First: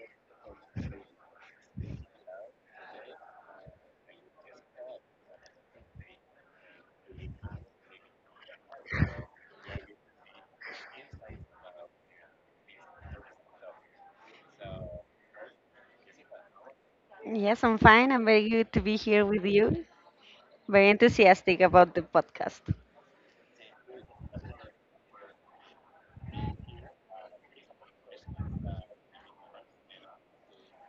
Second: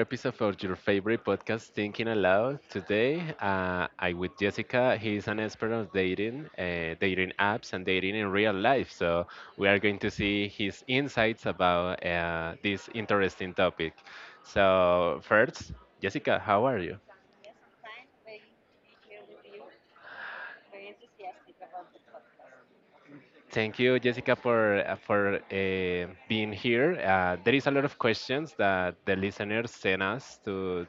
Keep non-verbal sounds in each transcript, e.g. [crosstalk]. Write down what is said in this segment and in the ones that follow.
episode of your favorite podcast, Thinking Aloud. Today, I with Jessica. He's an expert on dating, dating apps, and dating in real life. So we are going to see his insights about this interesting topic. So first, Jessica, how are you? Yes, I'm fine. I'm very good to be here with you. Very enthusiastic about the podcast. Thank you, Jessica, for being here. There is a lot of questions that the listeners send us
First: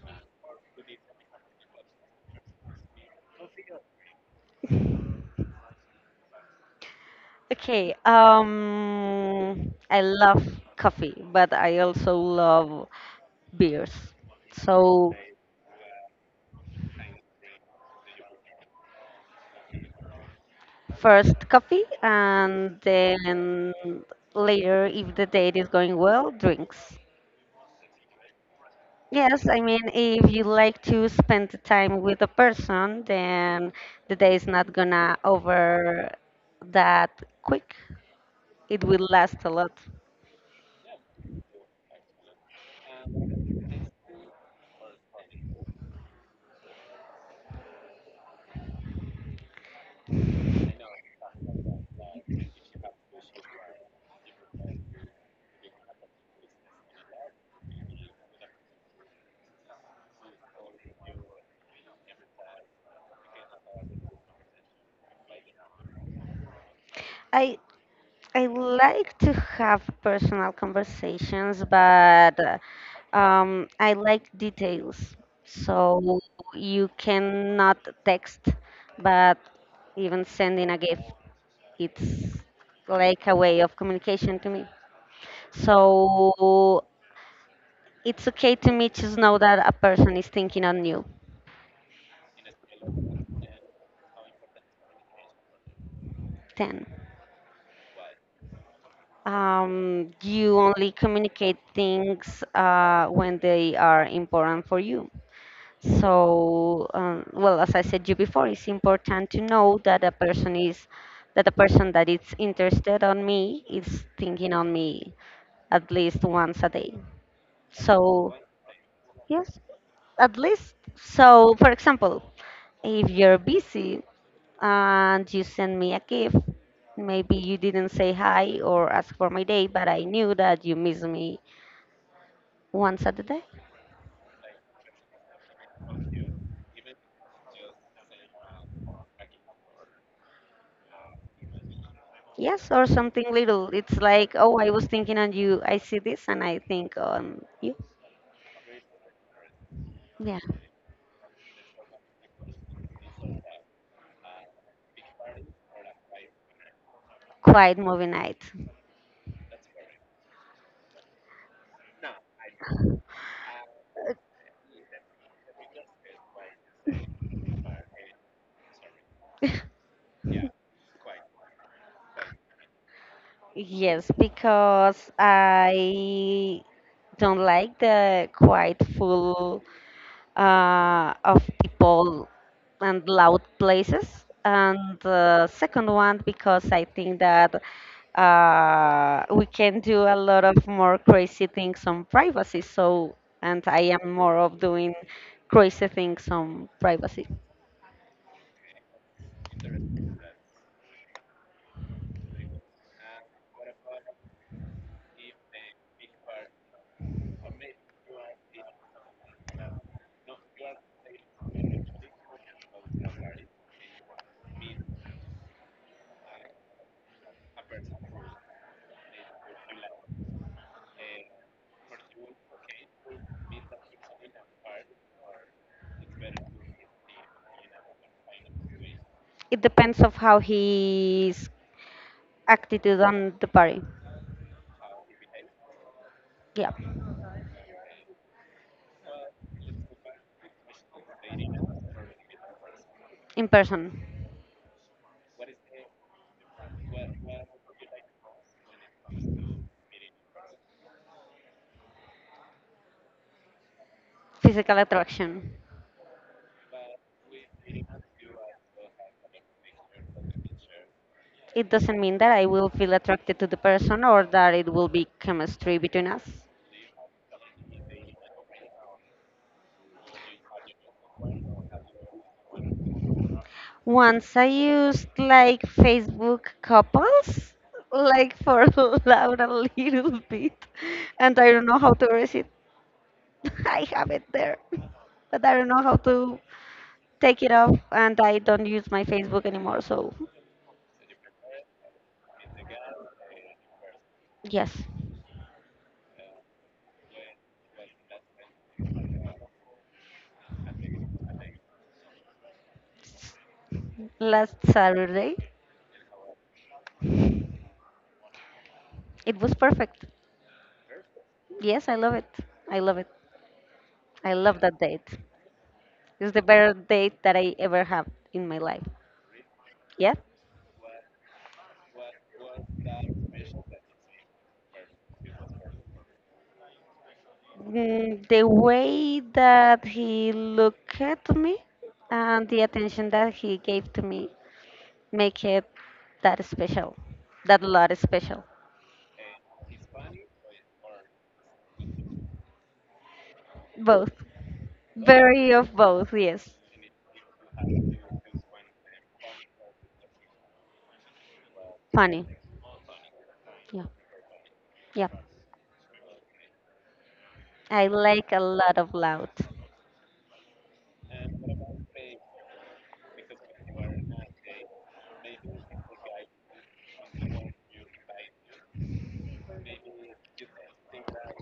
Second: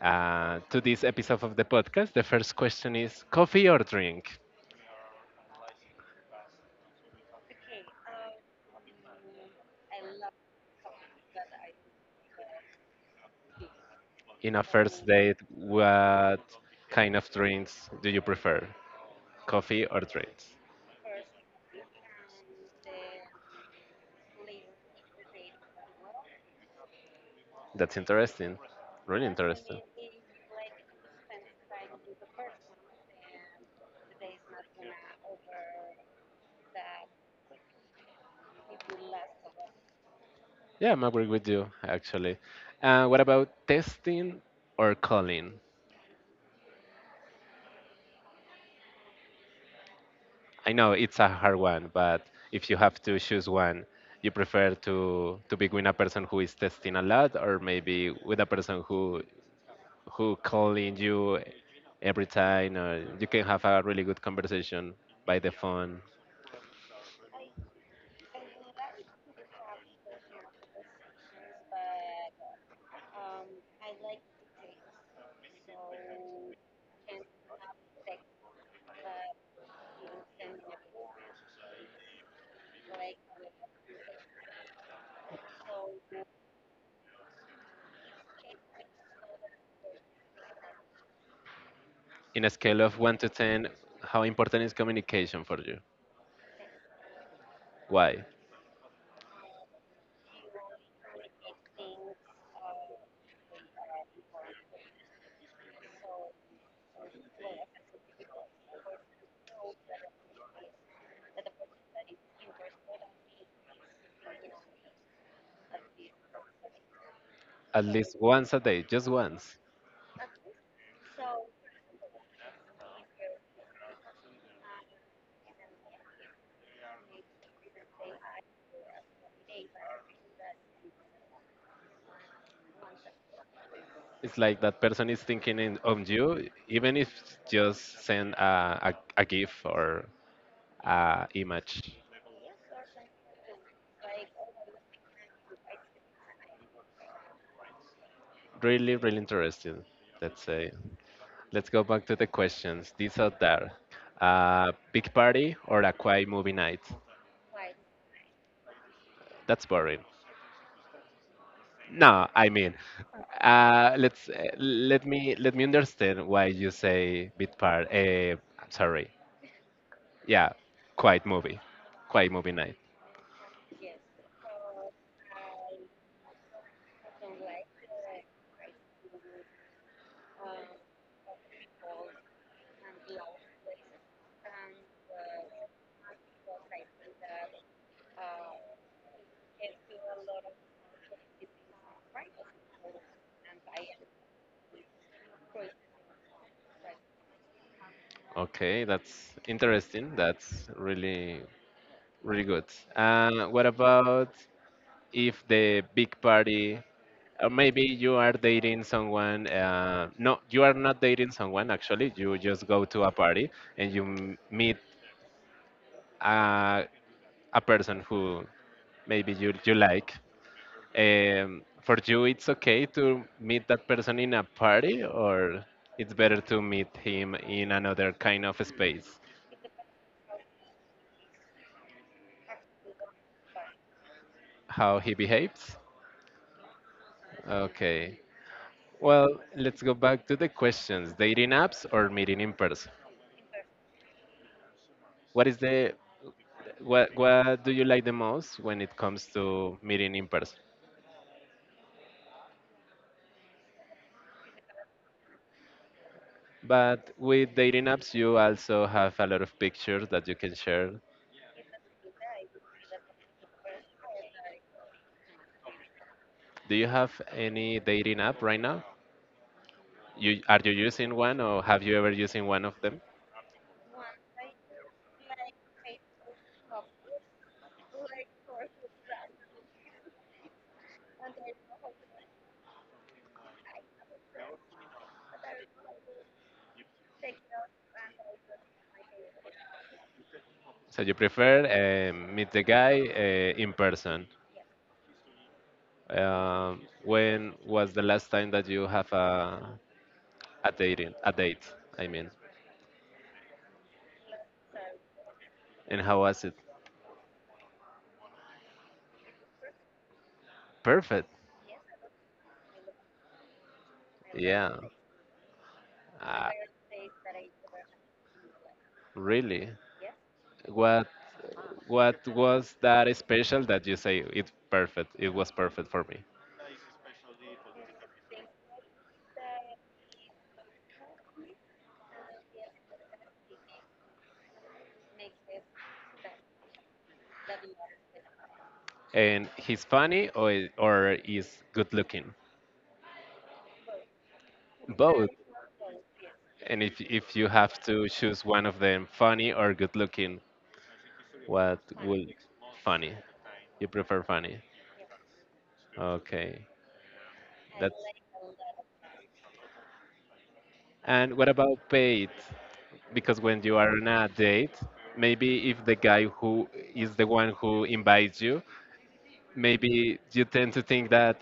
to this episode of the podcast. The first question is coffee or drink? Okay, I love coffee, but I also love beers. In a first So date, what kind of drinks do you prefer? Coffee or drinks? first coffee, and then later, if the date is going well, drinks. That's interesting. Really Yes, I interesting. mean, if you like to spend the time with a person, then the day is not gonna over that quick. It will last a lot. Yeah, I'm agree with you, actually. What about testing or calling? I know it's a hard one, but if you have to choose one, you prefer to be with a person who is testing a lot, or maybe with a person who calling you every time or you can have a really good conversation by the phone I I like to have personal conversations, but I like details. So you cannot text, but even sending a gift, it's like a way of communication to me. So it's okay to me to know that a person is thinking on you. in a scale of 1 to 10. How important is communication for you? 10. Why You only communicate things when they are important for you. So, as I said you before, it's important to know that a person is that a person that is interested on me is thinking on me at least once a day. at least So, once a day, just yes, once? at least. So, for example, if you're busy and you send me a gift, maybe you didn't say hi or ask for my day, but I knew that you miss me once a day. It's like that person is thinking in, of you, even if just send a, a gif or a image. Yes, or something little. It's like, oh, I was thinking on you. I see this and I think on you. Really really interesting. Yeah. Let's say let's go back to the questions. These are there a big party or a quiet movie night? Quiet movie night. That's boring. No, I mean, let me understand why you say bit part. Sorry, yeah, quiet movie, quiet movie night. Yes, because I don't like the quite full of people and loud places. And the second one, because I think that we can do a lot of more crazy things on privacy. So, and I am more of doing crazy things on privacy. Okay, that's interesting. That's really really good. What about if the big party? Or maybe you are dating someone. No, you are not dating someone. Actually, you just go to a party and you meet uh, a person who maybe you like. For you, it's okay to meet that person in a party, or it's better to meet him in another kind of space? It depends of how his attitude on the party. How he behaves? Yeah, Okay. Well, let's go back to the questions: dating apps or meeting in person? in person, What is the what do you like the most when it comes to meeting in person? physical attraction. But with dating apps, you also have a lot of pictures that you can share. It doesn't mean that I will feel attracted to the person or that it will be chemistry between us. Do you have any dating app right now? You are you using one or have you ever using one of them? Once I used like Facebook couples, like for [laughs] loud a little bit, and I don't know how to erase it. [laughs] I have it there, but I don't know how to take it off, and I don't use my Facebook anymore. So, So you prefer meet the guy in person. yes, When was the last time that you have a dating a date? I mean, last Saturday, and how was it? it was perfect. Perfect. Yes, I love it. I love it. I love Yeah. that date. It's the Uh, better date that I ever have in my life. really. Yeah. What what was that special that you say it's perfect? It was perfect for me. The way that he looked at me and the attention that he gave to me make it that special, that a lot special. And he's funny or or is good looking? Both. Both. Very of both, yes. And if you have to choose one of them, funny or good looking, what Funny. would funny? Yeah. You prefer funny. Yeah. Okay. I That's like a lot of loud. and what about paid? Because when you are on a date, maybe if the guy who is the one who invites you, maybe you tend to think that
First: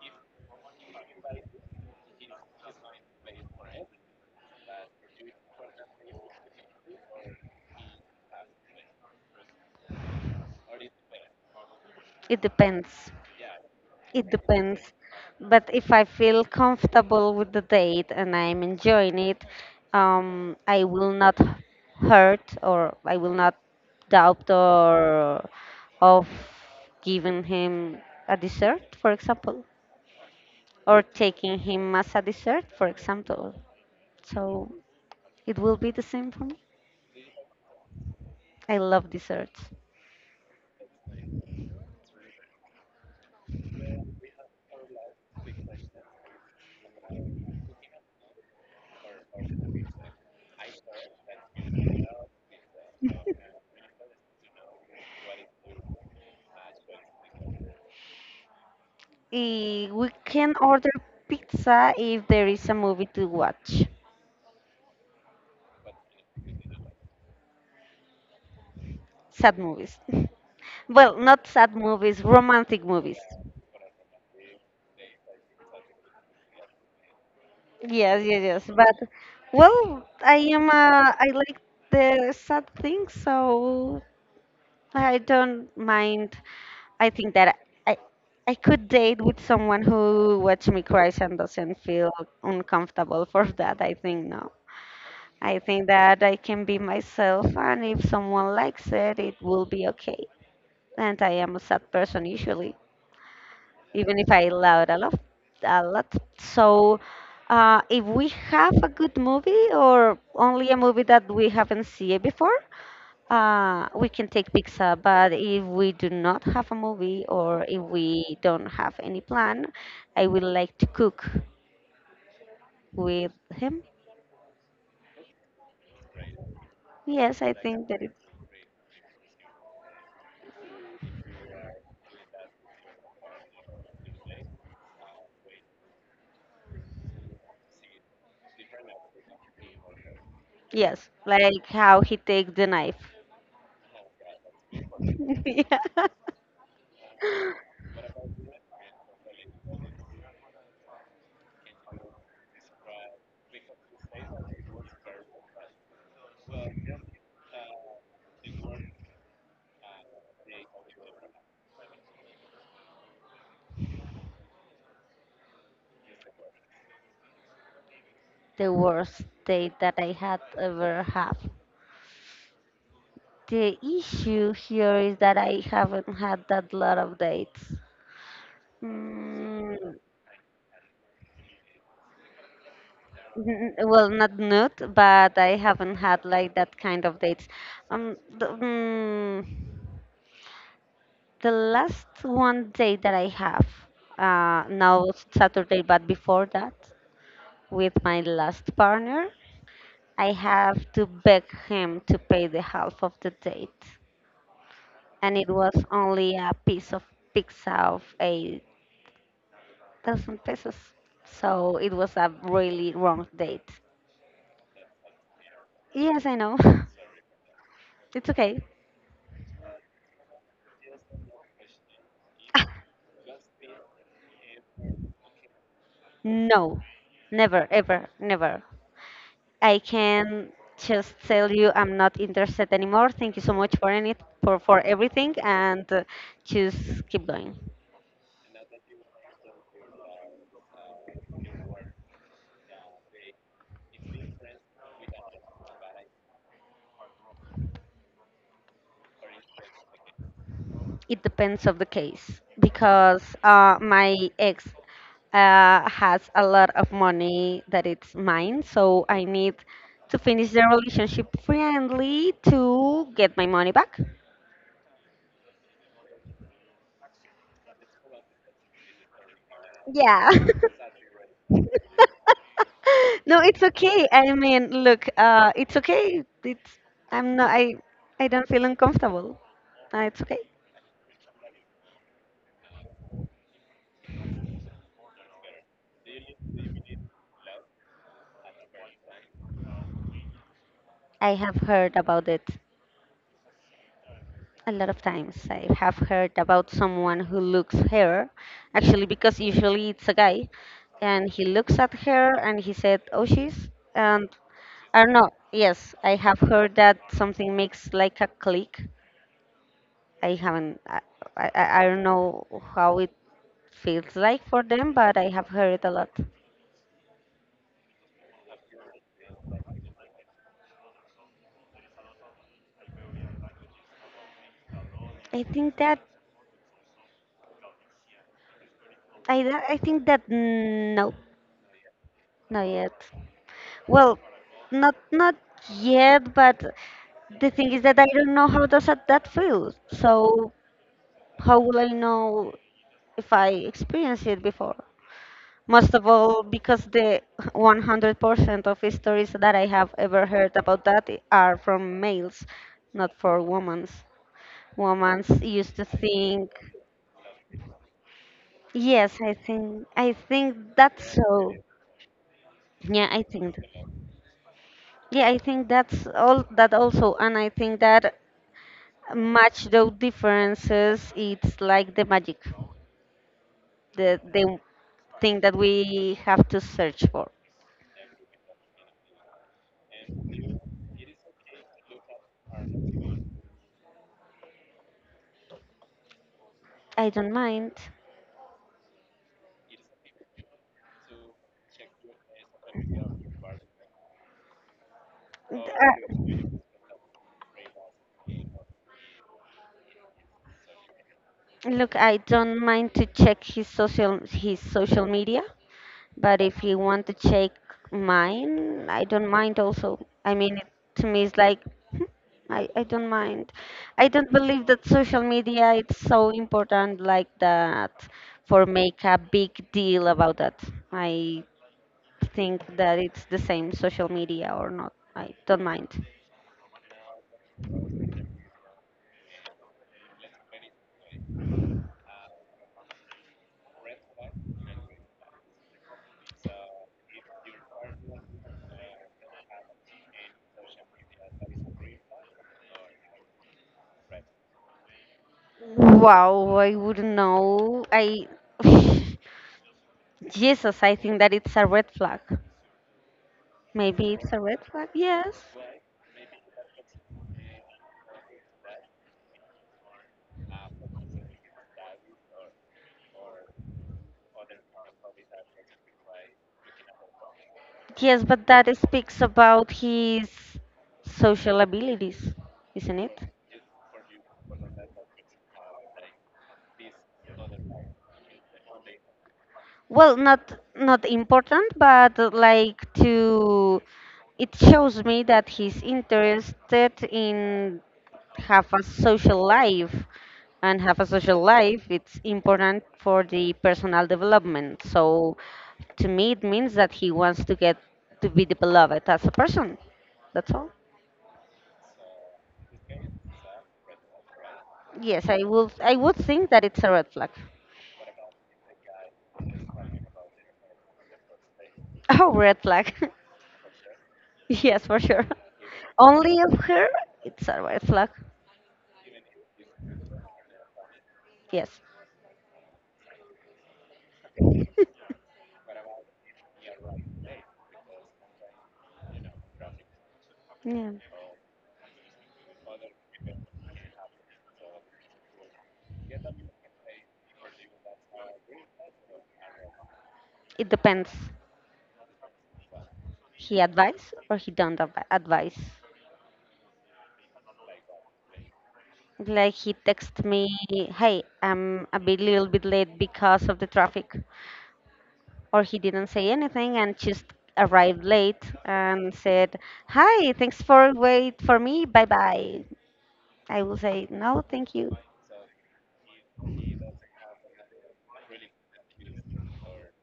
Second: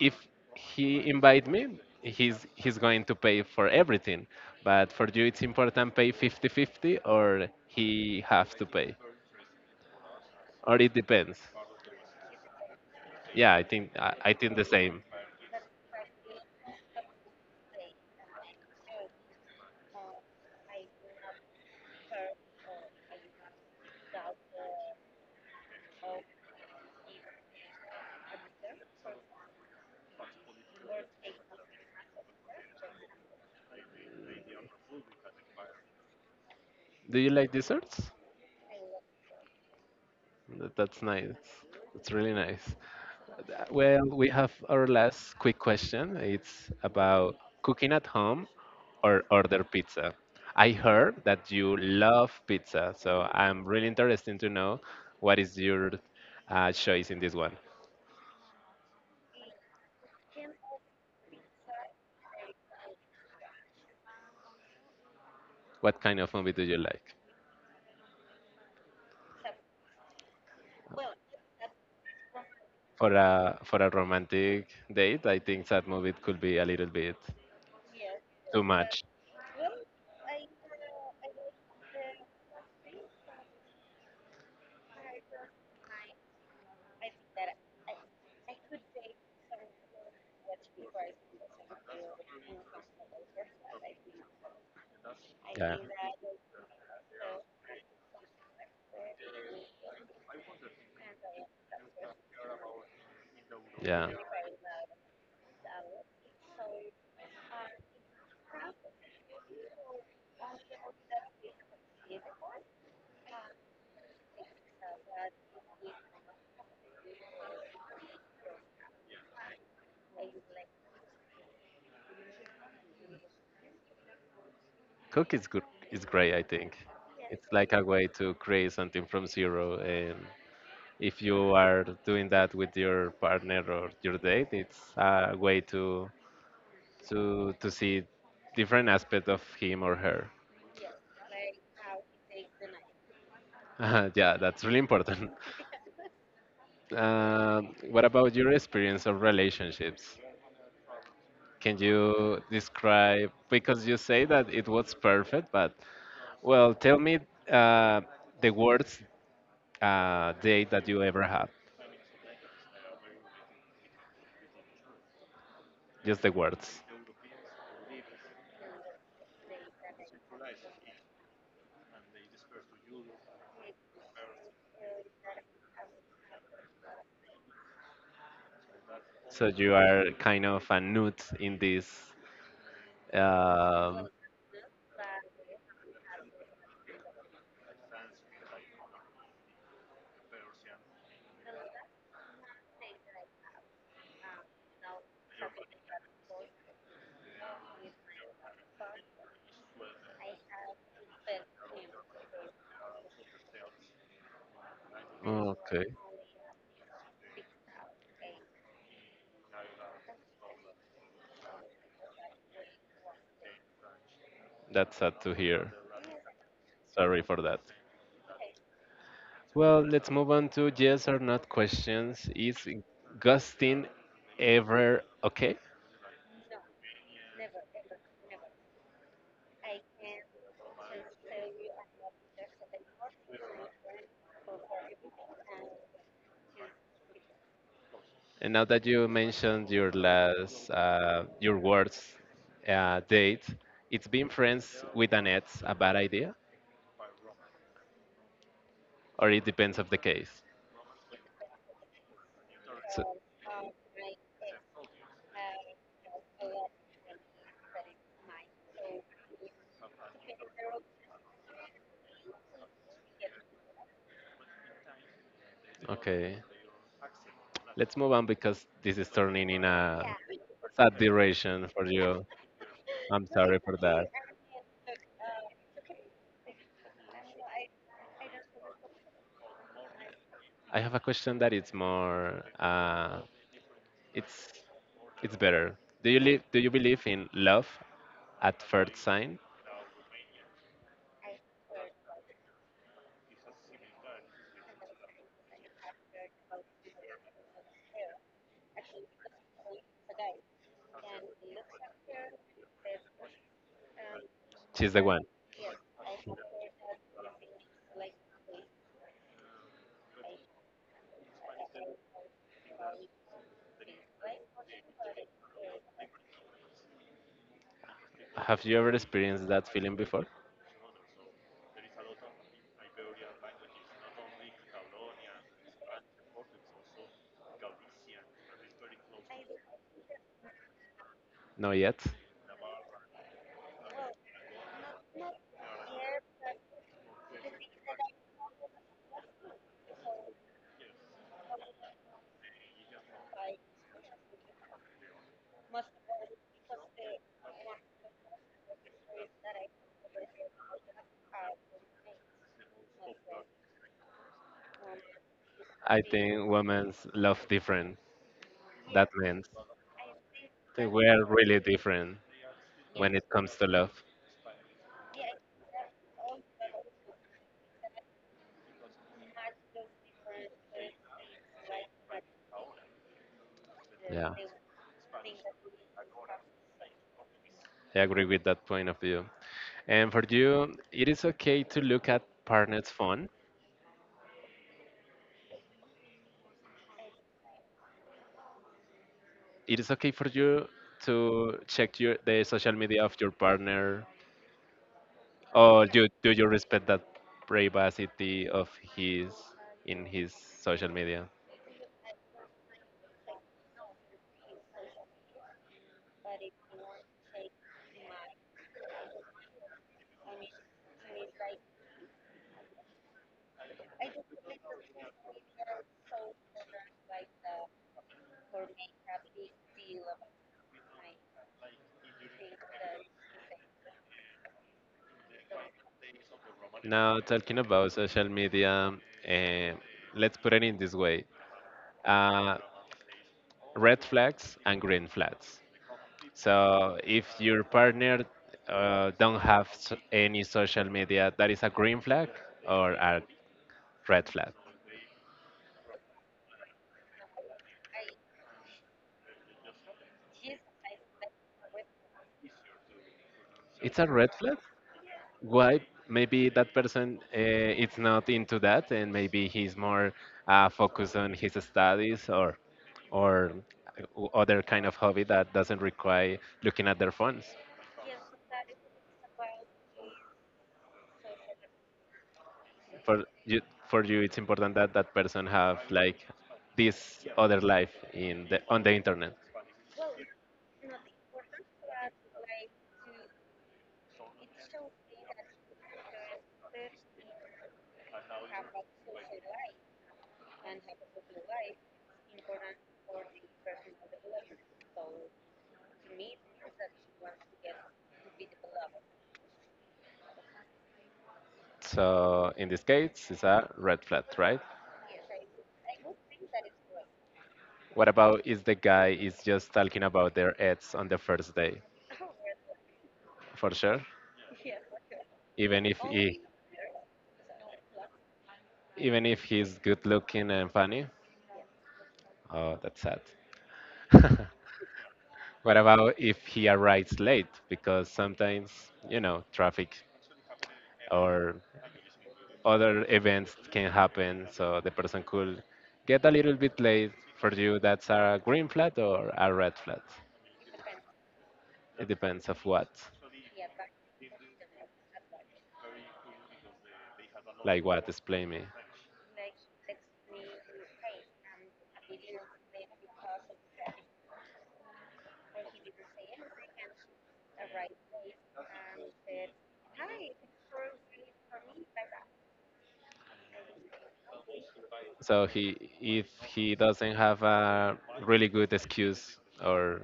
if he invite me, he's going to pay for everything. But for you it's important pay fifty-fifty, or he have to pay. Or it depends. It depends. Yeah, It I think the depends. same. But if I feel comfortable with the date and I'm enjoying it, I will not hurt or I will not doubt or of giving him a dessert, for example, or taking him as a dessert, for example. So it will be the same for me. Do you like desserts? I love desserts. That's nice. That's really nice. Well, we have our last quick question. It's about cooking at home or order pizza. I heard that you love pizza, so I'm really interested to know what is your choice in this one. We can order pizza if there is a movie to watch. What kind of movie do you like? Sad movies. [laughs] Well, not sad movies, romantic For movies. a romantic date, I think that movie could be a little bit Yes, yes, too yes. much. But well, I am. I like the sad things, so I don't mind. I think that I I could date with someone who watch me cry and doesn't feel uncomfortable for that. I think no. I Yeah, think that I can be myself, and if someone likes it, it will be okay. And I am a sad person usually. yeah. Even if I love a lot. A lot. So, if we have a good movie or only a movie that we haven't seen before, we can take pizza. But if we do not have a movie or if we don't have any plan, I would like to cook with him. Cook is good. Is great. I think Yes, it's I like a think that way it. to create something from zero. And if you are doing that with your partner or your date, it's a way to see different aspect of him or her. Yes, like how he take the knife. [laughs] Yeah, that's really important. [laughs] [laughs] Yeah. What about your experience of relationships? Can you describe? Because you say that it was perfect, but well, tell me uh, the worst date that you ever had. Just the words. The worst date that I had ever have. The issue here is that I haven't had that lot of dates. So you Mm, are kind of a newt in this. Um, well, not nude, but I haven't had like that kind of dates. Um, the, mm, the last one date that I have, now it's Saturday, but before that, with my last partner, I have to beg him to pay the half of the date, and it was okay, only a piece of pizza of a 1,000 pesos. So it was a really wrong date. that's sad to hear. Yes, I know. [laughs] Sorry for that. It's okay. Well, let's move on to yes or not questions. Is [laughs] ghosting ever okay? No, never, ever, never. I can just tell you I'm not interested anymore. Thank you so much for any for everything, and just keep going. And now that you mentioned your last, your words, date, it's being friends with an ex a bad idea, or it depends of the case. It depends of the case So, because my ex has a lot of money that it's mine, so I need to finish the relationship friendly to get my money back. okay. Let's move on because this is turning in a Yeah. sad duration for you. [laughs] I'm No, sorry it's for okay. that. I mean, look, it's okay. It's I'm not I I don't feel uncomfortable. It's okay. I have a question that it's more, it's it's better. Do you believe in love at first sign? I have heard about it. A lot of times I have heard about someone who looks her, actually, because usually it's a guy, and he looks at her and he said, "Oh, she's," and She's the I don't one. know. Yes, I have heard that something makes like a click. I haven't. I don't know how it feels like for them, but I have heard it a lot. Have you ever experienced that feeling before? I think that I think that no, No, yet. not yet. Well, not yet, but the thing is that I don't know how does that feel. So how will I know if I experienced it before? Most of all, because the 100% of stories that I have ever heard about are from males, not for women's. Women's used to I think, think women's love different. That yes, means I think that that's we're so. really different Yeah, when I it comes think. to love. Yeah, I think that's all that also, and I think that match those differences it's like the magic the Yeah. the thing that we have to search for. I agree with that point of view. And for you, it is okay to look at partner's phone. I don't mind. It is okay for you to check your the social media of your partner, or do you Uh, respect that privacy of his in his social media? Look, I don't mind to check his social media. But if you want to check mine, I don't mind also. I mean, it, to me, it's like, hmm, I don't mind. I don't believe that social media it's so important like that for make a big deal about that. I think that it's the same social media or not. I don't mind. Now talking about social media, eh, let's put it in this way: uh, red flags and green flags. So if your partner don't have s any social media, that is a green flag or a red flag. Wow, I wouldn't know. I [sighs] Jesus, I think that it's a red flag. It's a Maybe red it's a flag. red flag. Yes. Why? Maybe that person is not into that, and maybe he's more focused on his studies or other kind of hobby that doesn't require looking at their phones. Yes, but that speaks about his social abilities, isn't it? For you, for you, it's important that that person have like this other life in the on the internet. Well, not important, but like to it shows me that he's interested in have a social life, and have a social life it's important for the personal development. So to me it means that he wants to get to be developed as a person, that's all. So in this case, it's a red flag, right? Yes, I would think that it's a red flag. What about if the guy is just talking about their ex on the first day? [laughs] Oh, red flag. For sure. [laughs] Yes, for sure. Even if [laughs] he, Only of her, it's a red flag. even if he's good looking and funny. Yes. Oh, that's sad. [laughs] [laughs] What about if he arrives late? Because sometimes, you know, traffic Yeah. or other events can happen, so the person could get a little bit late. For you, that's a green flag or a red flag. It depends. It depends of what. He advise or he don't advi- advise. Like what? Explain me. Like he text me, hey, I'm a bit little bit late because of the traffic, or he didn't say anything and just arrived late and said, hi, thanks for wait for me, bye bye. I will say no, thank you. So he, if he doesn't have a really good excuse or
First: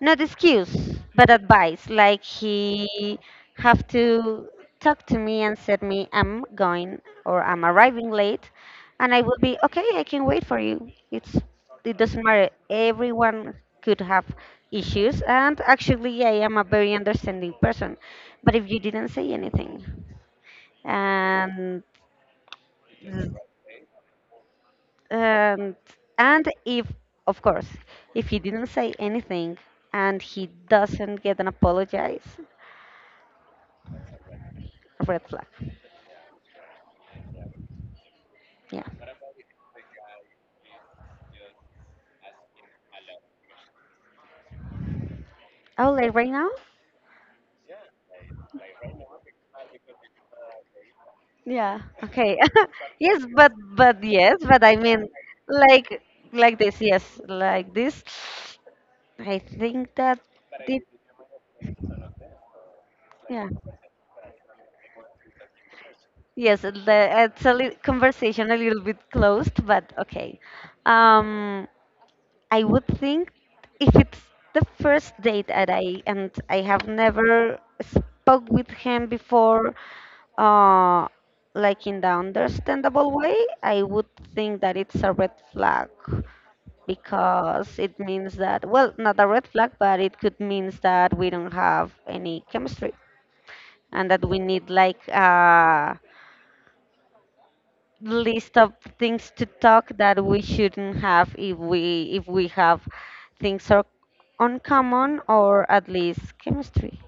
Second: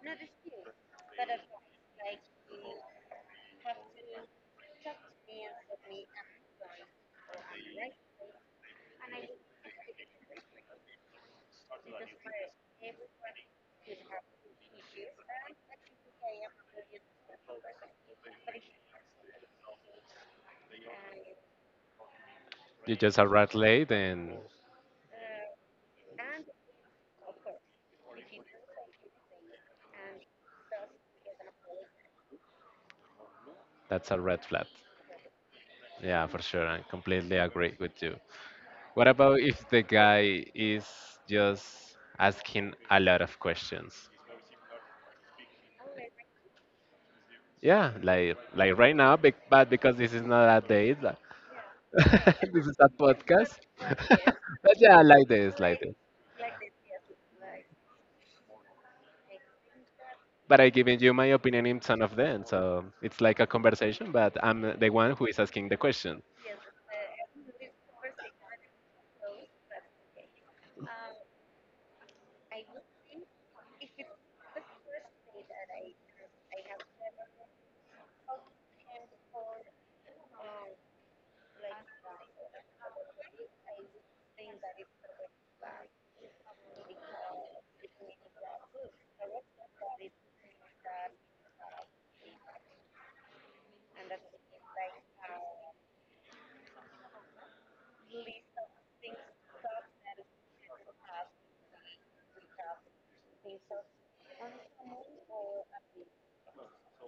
Not excuse but advice, like he have to talk to me and said me I'm going or I'm arriving late, and I will be okay. I can wait for you. It's, it doesn't matter, everyone could have issues, and actually I am a very understanding person. But if you didn't say anything and you just arrived late, then and and if of course if he didn't say anything and he doesn't get an apologize. that's a red flag. Red flag. Yeah, for sure. I completely agree with you. Yeah. What about if the guy is just asking a lot of questions? Oh, like right now? Yeah, like right now, but because this is not a date, like, Yeah. Okay. [laughs] this is [laughs] a Yes, but podcast. [laughs] I But yeah, mean, like this, like this. like this. Yes, like this. I think that But I did. given you my opinion in some of them, so it's like a Yeah. conversation, but I'm the one who is asking the question. Yes, the, it's a conversation a little bit closed, but okay. Um, I would think if it's the first date that I have never spoke with him before, uh, like in the understandable way, I would think that it's a red flag because it means that, well, not a red flag, but it could means that we don't have any chemistry and that we need like list of things to talk that we shouldn't have if we have things are uncommon or at least chemistry.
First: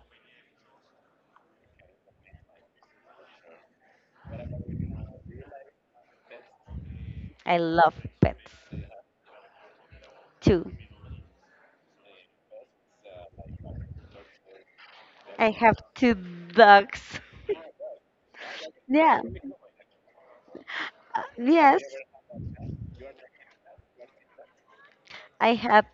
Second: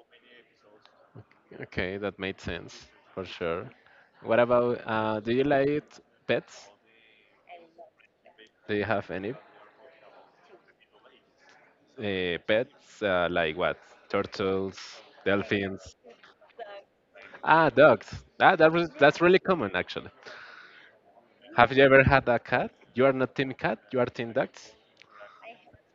Okay, that made sense for sure. What about do you like pets? I love Do pets you have any too. Pets like what? Turtles, I have dolphins? 2 dogs. Ah, dogs. Ah, that was, that's Yeah. really common actually. Have Yes. you ever had a cat? You are not team cat, you are team dogs. I had,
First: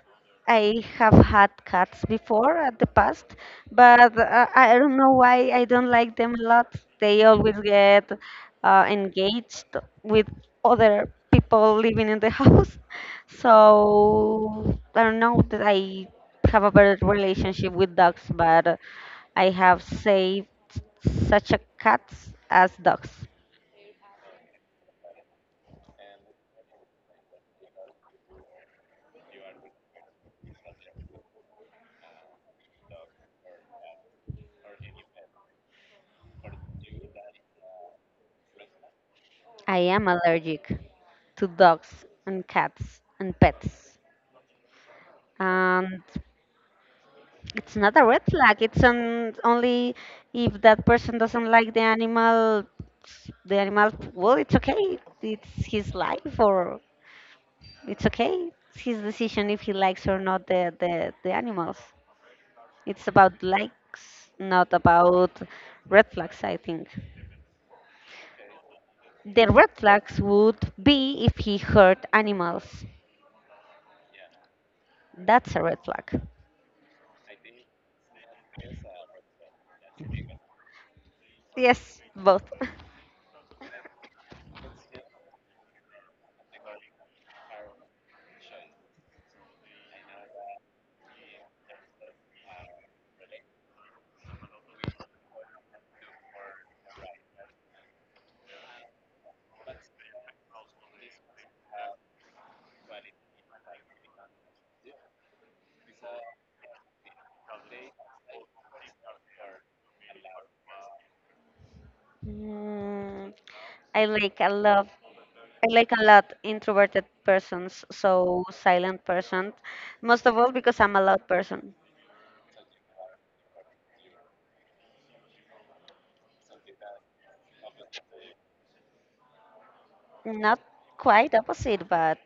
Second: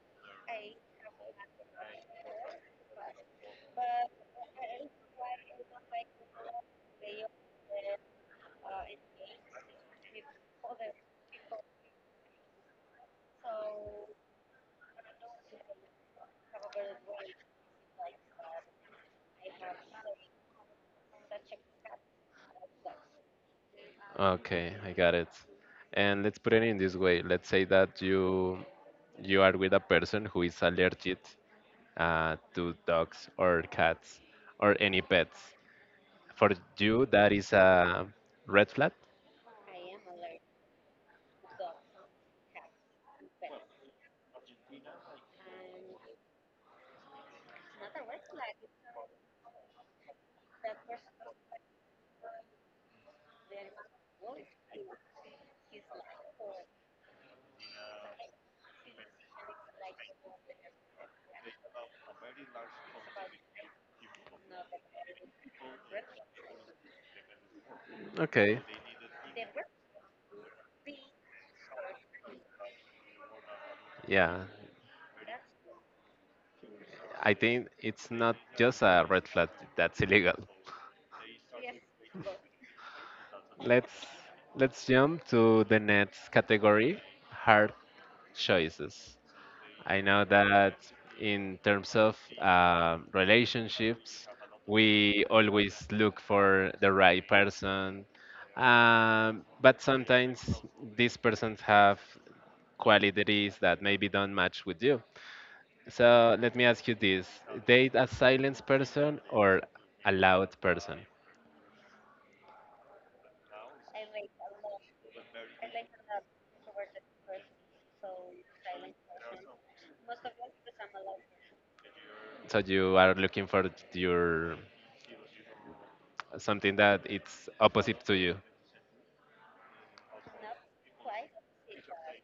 I have had cats before at the past, but I don't know why I don't like them a lot. They always get engaged with other people living in the [laughs] house, so I don't know that I have a better relationship with dogs, but I have saved such a cats as dogs. Okay, I got it. And let's put it in this way. Let's say that you are with a person who is allergic to dogs or cats or any pets. For you, that is a red flag. I am allergic to dogs and cats and pets. And it's not a red flag. It's on only if that person doesn't like the animal. Well, it's okay. It's his life, or it's okay. It's his decision if he likes or not the animals. It's about likes, not about red flags. I think Okay, the red flags would be if he hurt animals. yeah. That's a red flag. I think it's not just a red flag, that's illegal. Yes, both. [laughs] Let's let's jump to the next category, hard choices. I know that in terms of relationships, we always look for the right person, but sometimes these persons have qualities that maybe don't match with you. So let me ask you this: date a silent person or a loud person? Mm, I like a lot. I like a lot introverted persons, so silent person. Most of all because I'm a loud person. So you are looking for your something that it's opposite to you. Not quite opposite, but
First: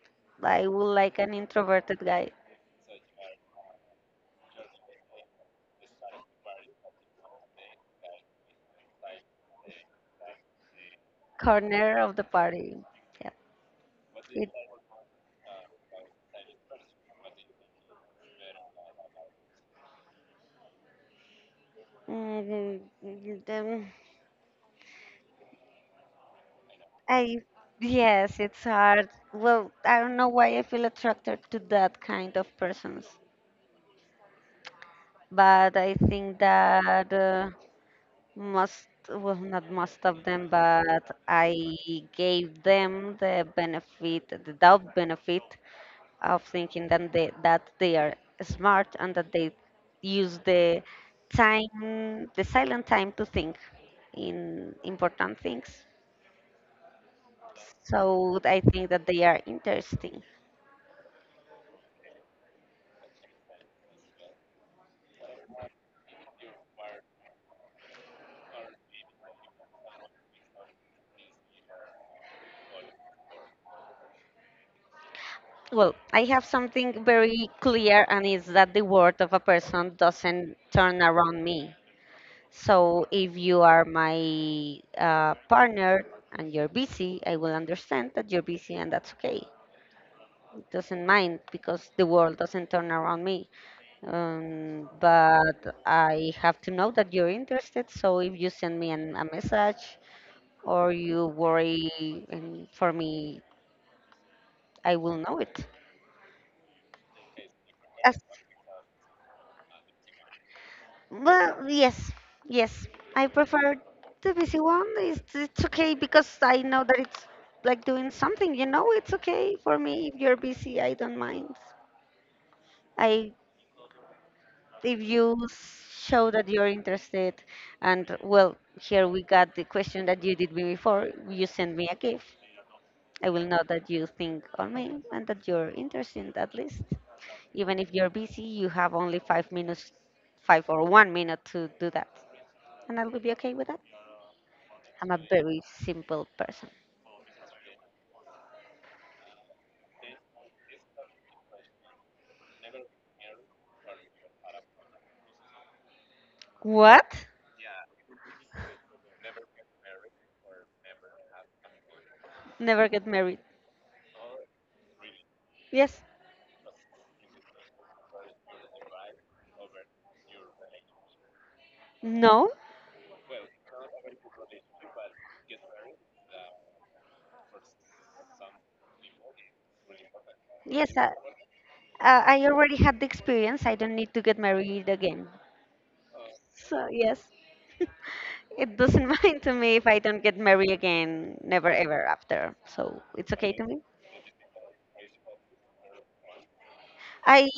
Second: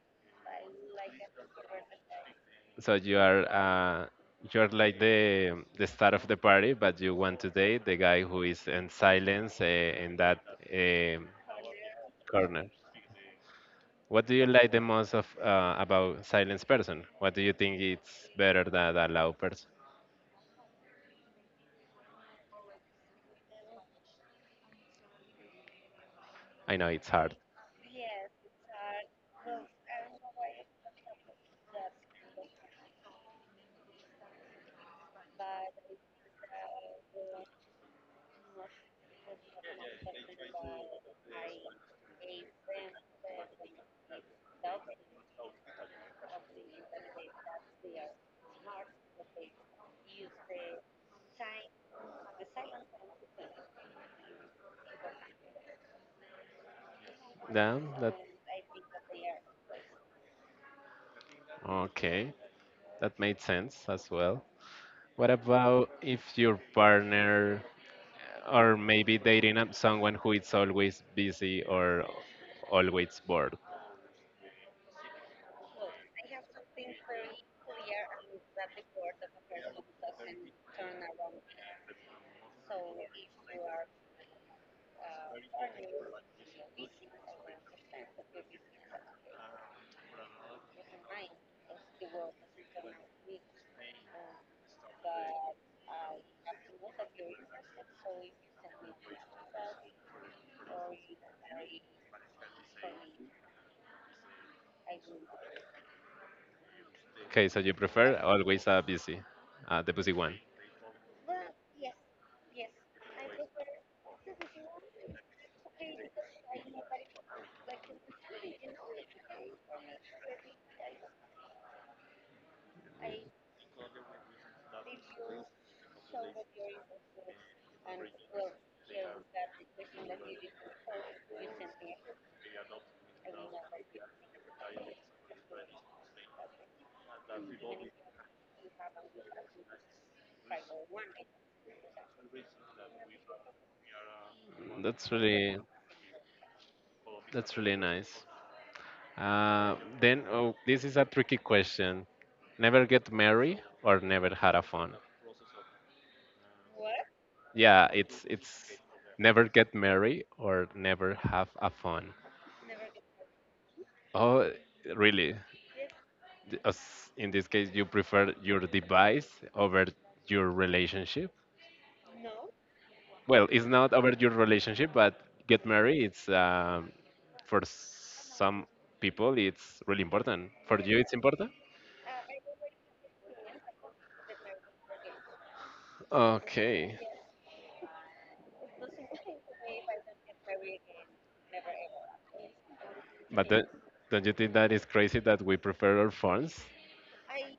I would like an introverted guy. So you are you're like the star of the party, but you want to date the guy who is in silence in that um Corner of the corner. party. Yeah. What do you It, like the most of about silence person? What do you think it's better than a loud person? mm, then I know it's hard. I yes, it's hard. Well, I don't know why I feel attracted to that kind of persons, but I think that. Most Well, not most of them, but I gave them the benefit, the doubt benefit of thinking that they are smart and that they use the time, the silent time to think in important things. Damn, that So I think that they are interesting. okay. That made sense as well. What about if your partner or maybe dating up someone who is always busy or always bored? Well, I have something very clear, and is that the word of a person doesn't turn around me. So if you are my partner and you're busy, I will understand that you're busy and that's okay. It doesn't mind because the world doesn't turn around me. But I have to know that you're interested. So if you send me a message or you worry for me, I will know it. Okay, so you prefer always a busy, the busy one. Well, yes, yes. I prefer the busy one. It's okay because I know that it's like doing something, you know, it's okay for me if you're busy, I don't mind. I If you show that you're interested and well, here we got the question that you did me before, you send me a gift. I will know that you think on me and that you're interested at least. Even if you're busy, you have only 5 minutes, 5 or 1 minute to do that, and I will be okay with that. I'm That's a really very simple person. that's really nice. Then oh, this is a tricky question. Never get married or never had a fun. What? Yeah, it's never get married or never have a fun. Never get married. Oh, really? Yes. In this case, you prefer your device over your relationship? No? Well, it's not over your relationship, but get married. It's for some people, it's really important. For Yes, you, I, it's important. I I already had the experience. I don't need to get married again. So, Okay, yes. [laughs] It doesn't mind to me if I don't get married again, never ever after. So it's but okay to me. don't you think that is crazy that we prefer our phones? I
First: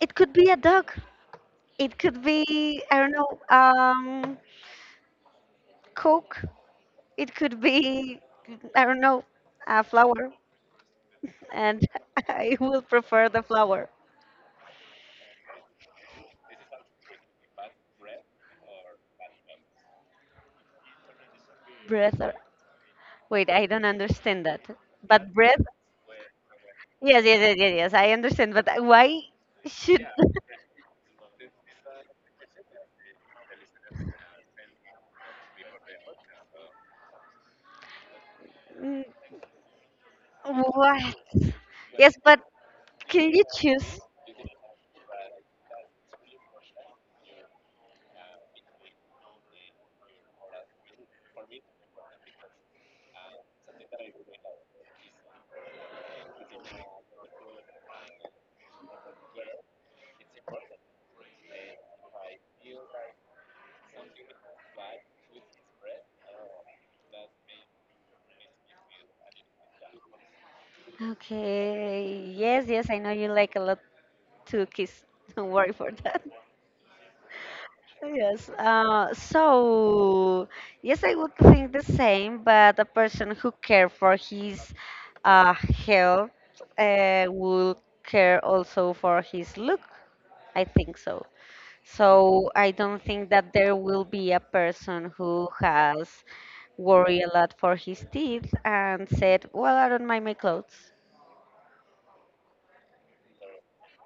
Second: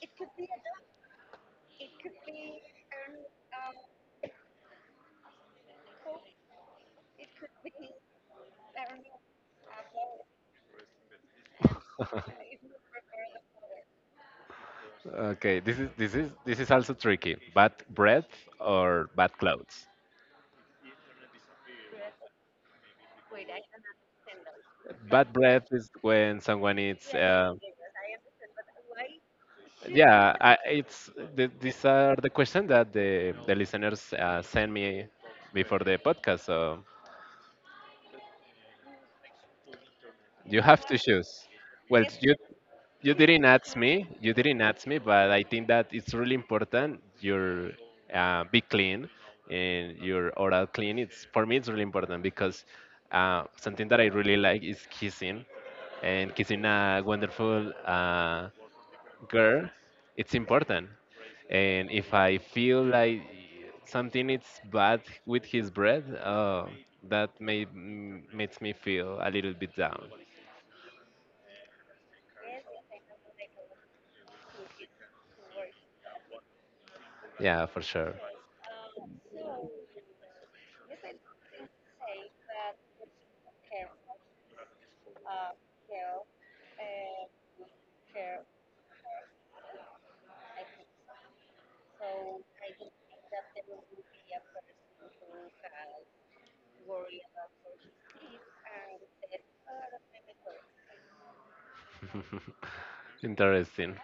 It could be a dog. It could be I don't know, coke. It could be I don't know, a flower, and [laughs] I [laughs] will prefer the flower. Okay, this is also tricky. Bad breath or bad clothes. Breath or wait, I don't understand that. Bad But breath, breath is when someone eats. yes, yes, yes, yes, yes, I understand. But why should Yeah, [laughs] I, it's these are the questions that the listeners send me before the podcast. So Mm, you have to what? choose. Well, Yes, but can you choose? You didn't ask me, but I think that it's really important. Your be clean and your oral clean. It's for me, it's really important because something that I really like is kissing, and kissing a wonderful girl, it's important. And if I feel like something is bad with his breath, makes me feel a little bit down. Okay. Yes, yes, I know you like a lot to kiss. [laughs] Don't worry for that. Yeah, for sure. Yes. So yes, I would think the same, but a person who cares for his uh, health will care also for his look. I think so. So I don't think that there will be a person who has worried a lot for his teeth and said, "Well, I don't mind my clothes." [laughs] Interesting.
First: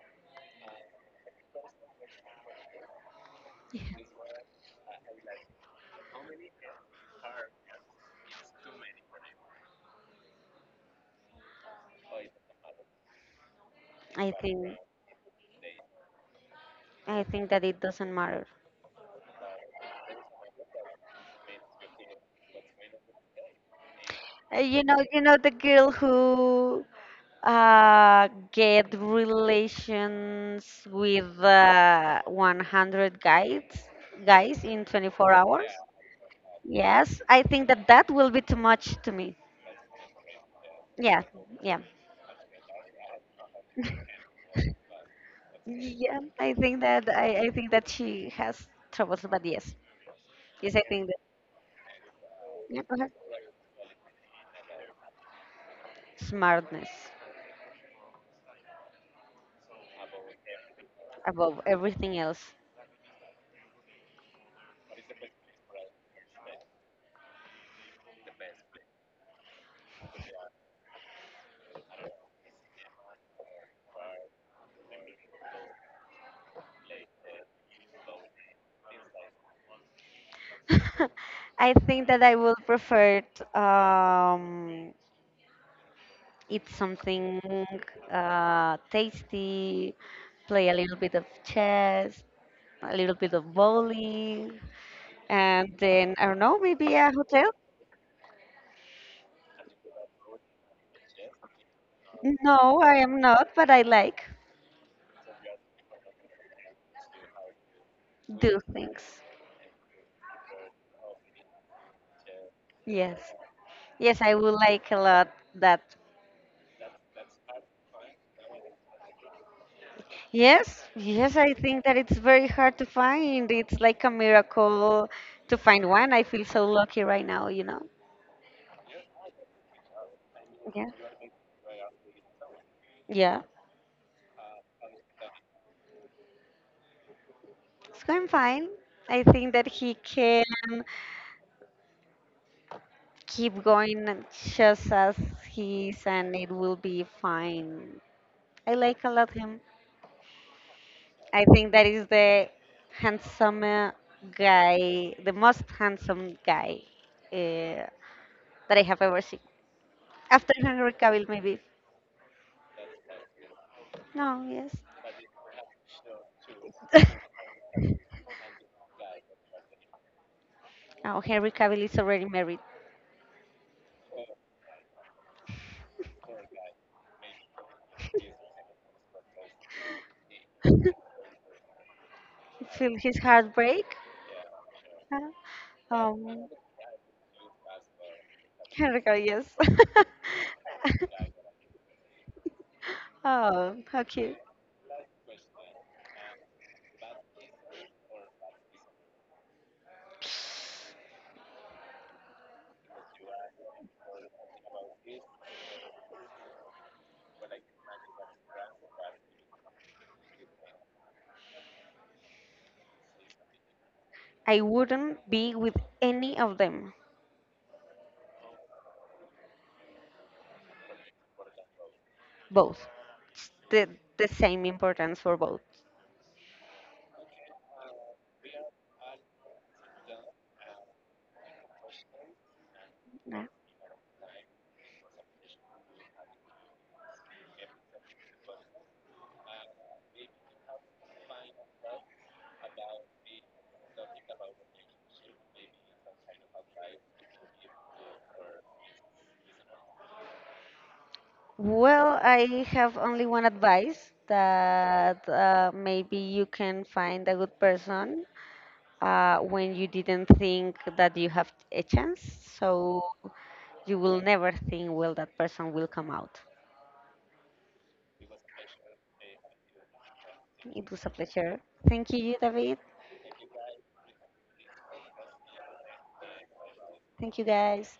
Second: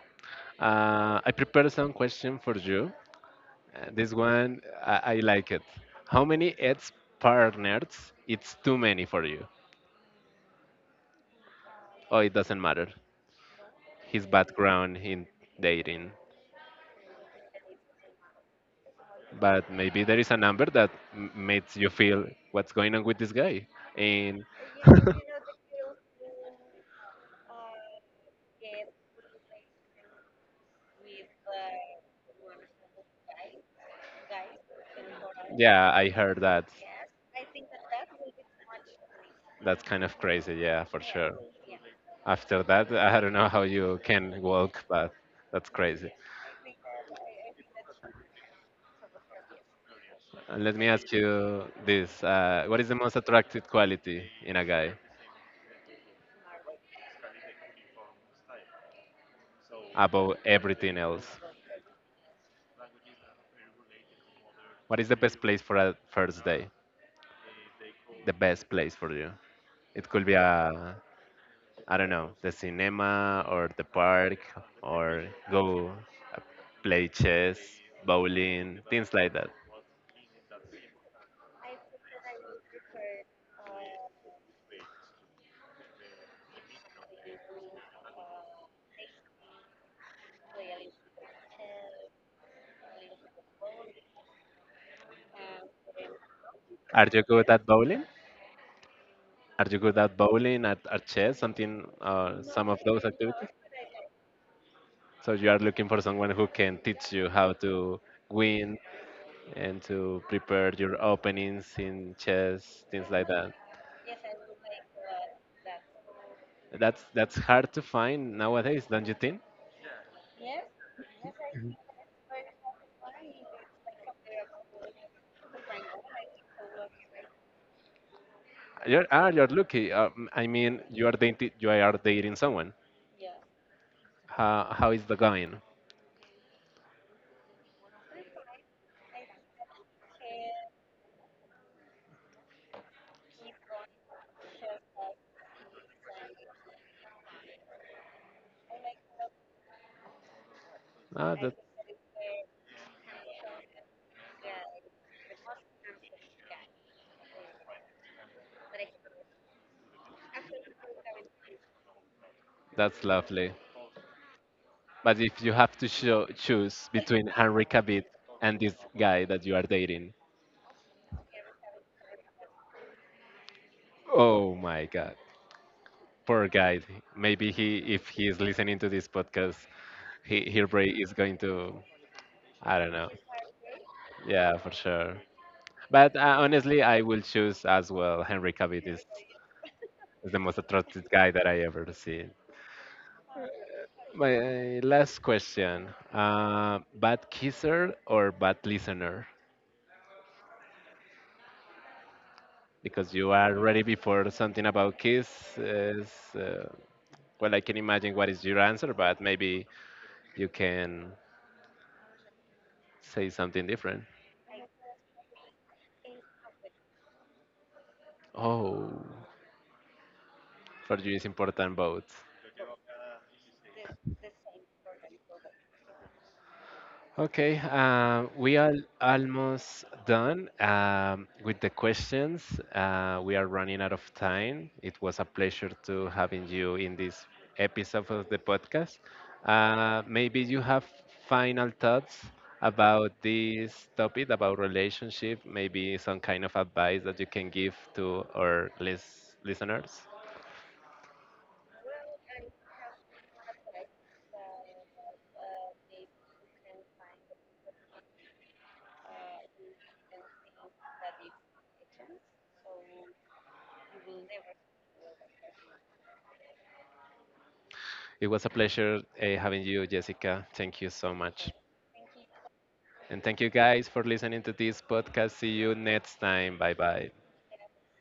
I prepared some question for you. [laughs] This one, I like it. How many ex partners? It's too many for you. Oh, it doesn't matter. His I think background in dating. I think that it doesn't matter. But maybe there is a number that makes you feel what's going on with this guy and You know, [laughs] you know the girl who uh, get relations with 100 guys in 24 hours. yeah, I heard that. Yes, I think that that will be too much to me. That's kind of crazy, yeah, for Yeah, sure. yeah. After that I don't know how you can walk, but that's crazy. Yeah, I think that I think that she has troubles, but yes, And let yes, I me think ask that you this what yeah, is the go ahead. most attractive quality in a guy Smartness above everything else? above everything else. What is the best place for a first day? The best place for you? It could be a, I don't know, the cinema or the park or go uh, play chess, bowling, things like that. [laughs] I think that I will prefer eat something tasty, play a little bit of chess, a little bit of bowling, and then I don't know, maybe Are a you hotel. good at bowling? Are you good at bowling, at chess, something, some of No, I those am not, activities? but I like So you are looking for someone who can teach you how to do win things. and to prepare your openings in chess, things like Yes. that. Yes, I would like a lot that. That's hard to find nowadays, don't you think? Yes, yes, I think that it's very hard to find. It's like a miracle to find one. I feel so lucky right now, you know. You're, ah, you're lucky. I mean, Yeah. You are dating someone. Yeah. How is the going? It's going fine. I think that he can keep going and just as he is and it will be fine. I like a lot him. Ah, I that, think that is the handsome guy, the most handsome guy uh, that I have ever seen. After Henry Cavill, maybe. that's lovely. No, yes. But if you have to choose between [laughs] Henry Cavill and this guy that you are dating, Oh, Henry Cavill is already married. oh my God, poor guy. Maybe if he is listening to this podcast, he probably is going to, I don't Feel know. his heartbreak. Yeah, for sure. Huh? But Um, honestly, I will choose as well. Henry Cavill Henry Cavill, yes. is the most attractive guy that I ever see. [laughs] Oh, how cute. My last question. Bad kisser or bad listener? Because you are ready before something about kiss is, uh, well, I can imagine what is your answer, but maybe you can say something different. I wouldn't be with any of them. Oh, for you it's important both. Both. It's the same importance for both. Okay, we are almost done with the questions. We are Yeah. running out of time. It was a pleasure to having you in this episode of the podcast. Maybe you have final thoughts about this topic, about relationship, maybe some kind of advice that you can give to our listeners. Well, I have only one advice that maybe you can find a good person when you didn't think that you have a chance. So you will never think, well, that person will come out. It was a pleasure having you, Jessica. Thank you It was a so much. pleasure. Thank you, David. And thank you guys for listening to this podcast. See you next time. Bye bye. Thank you, guys.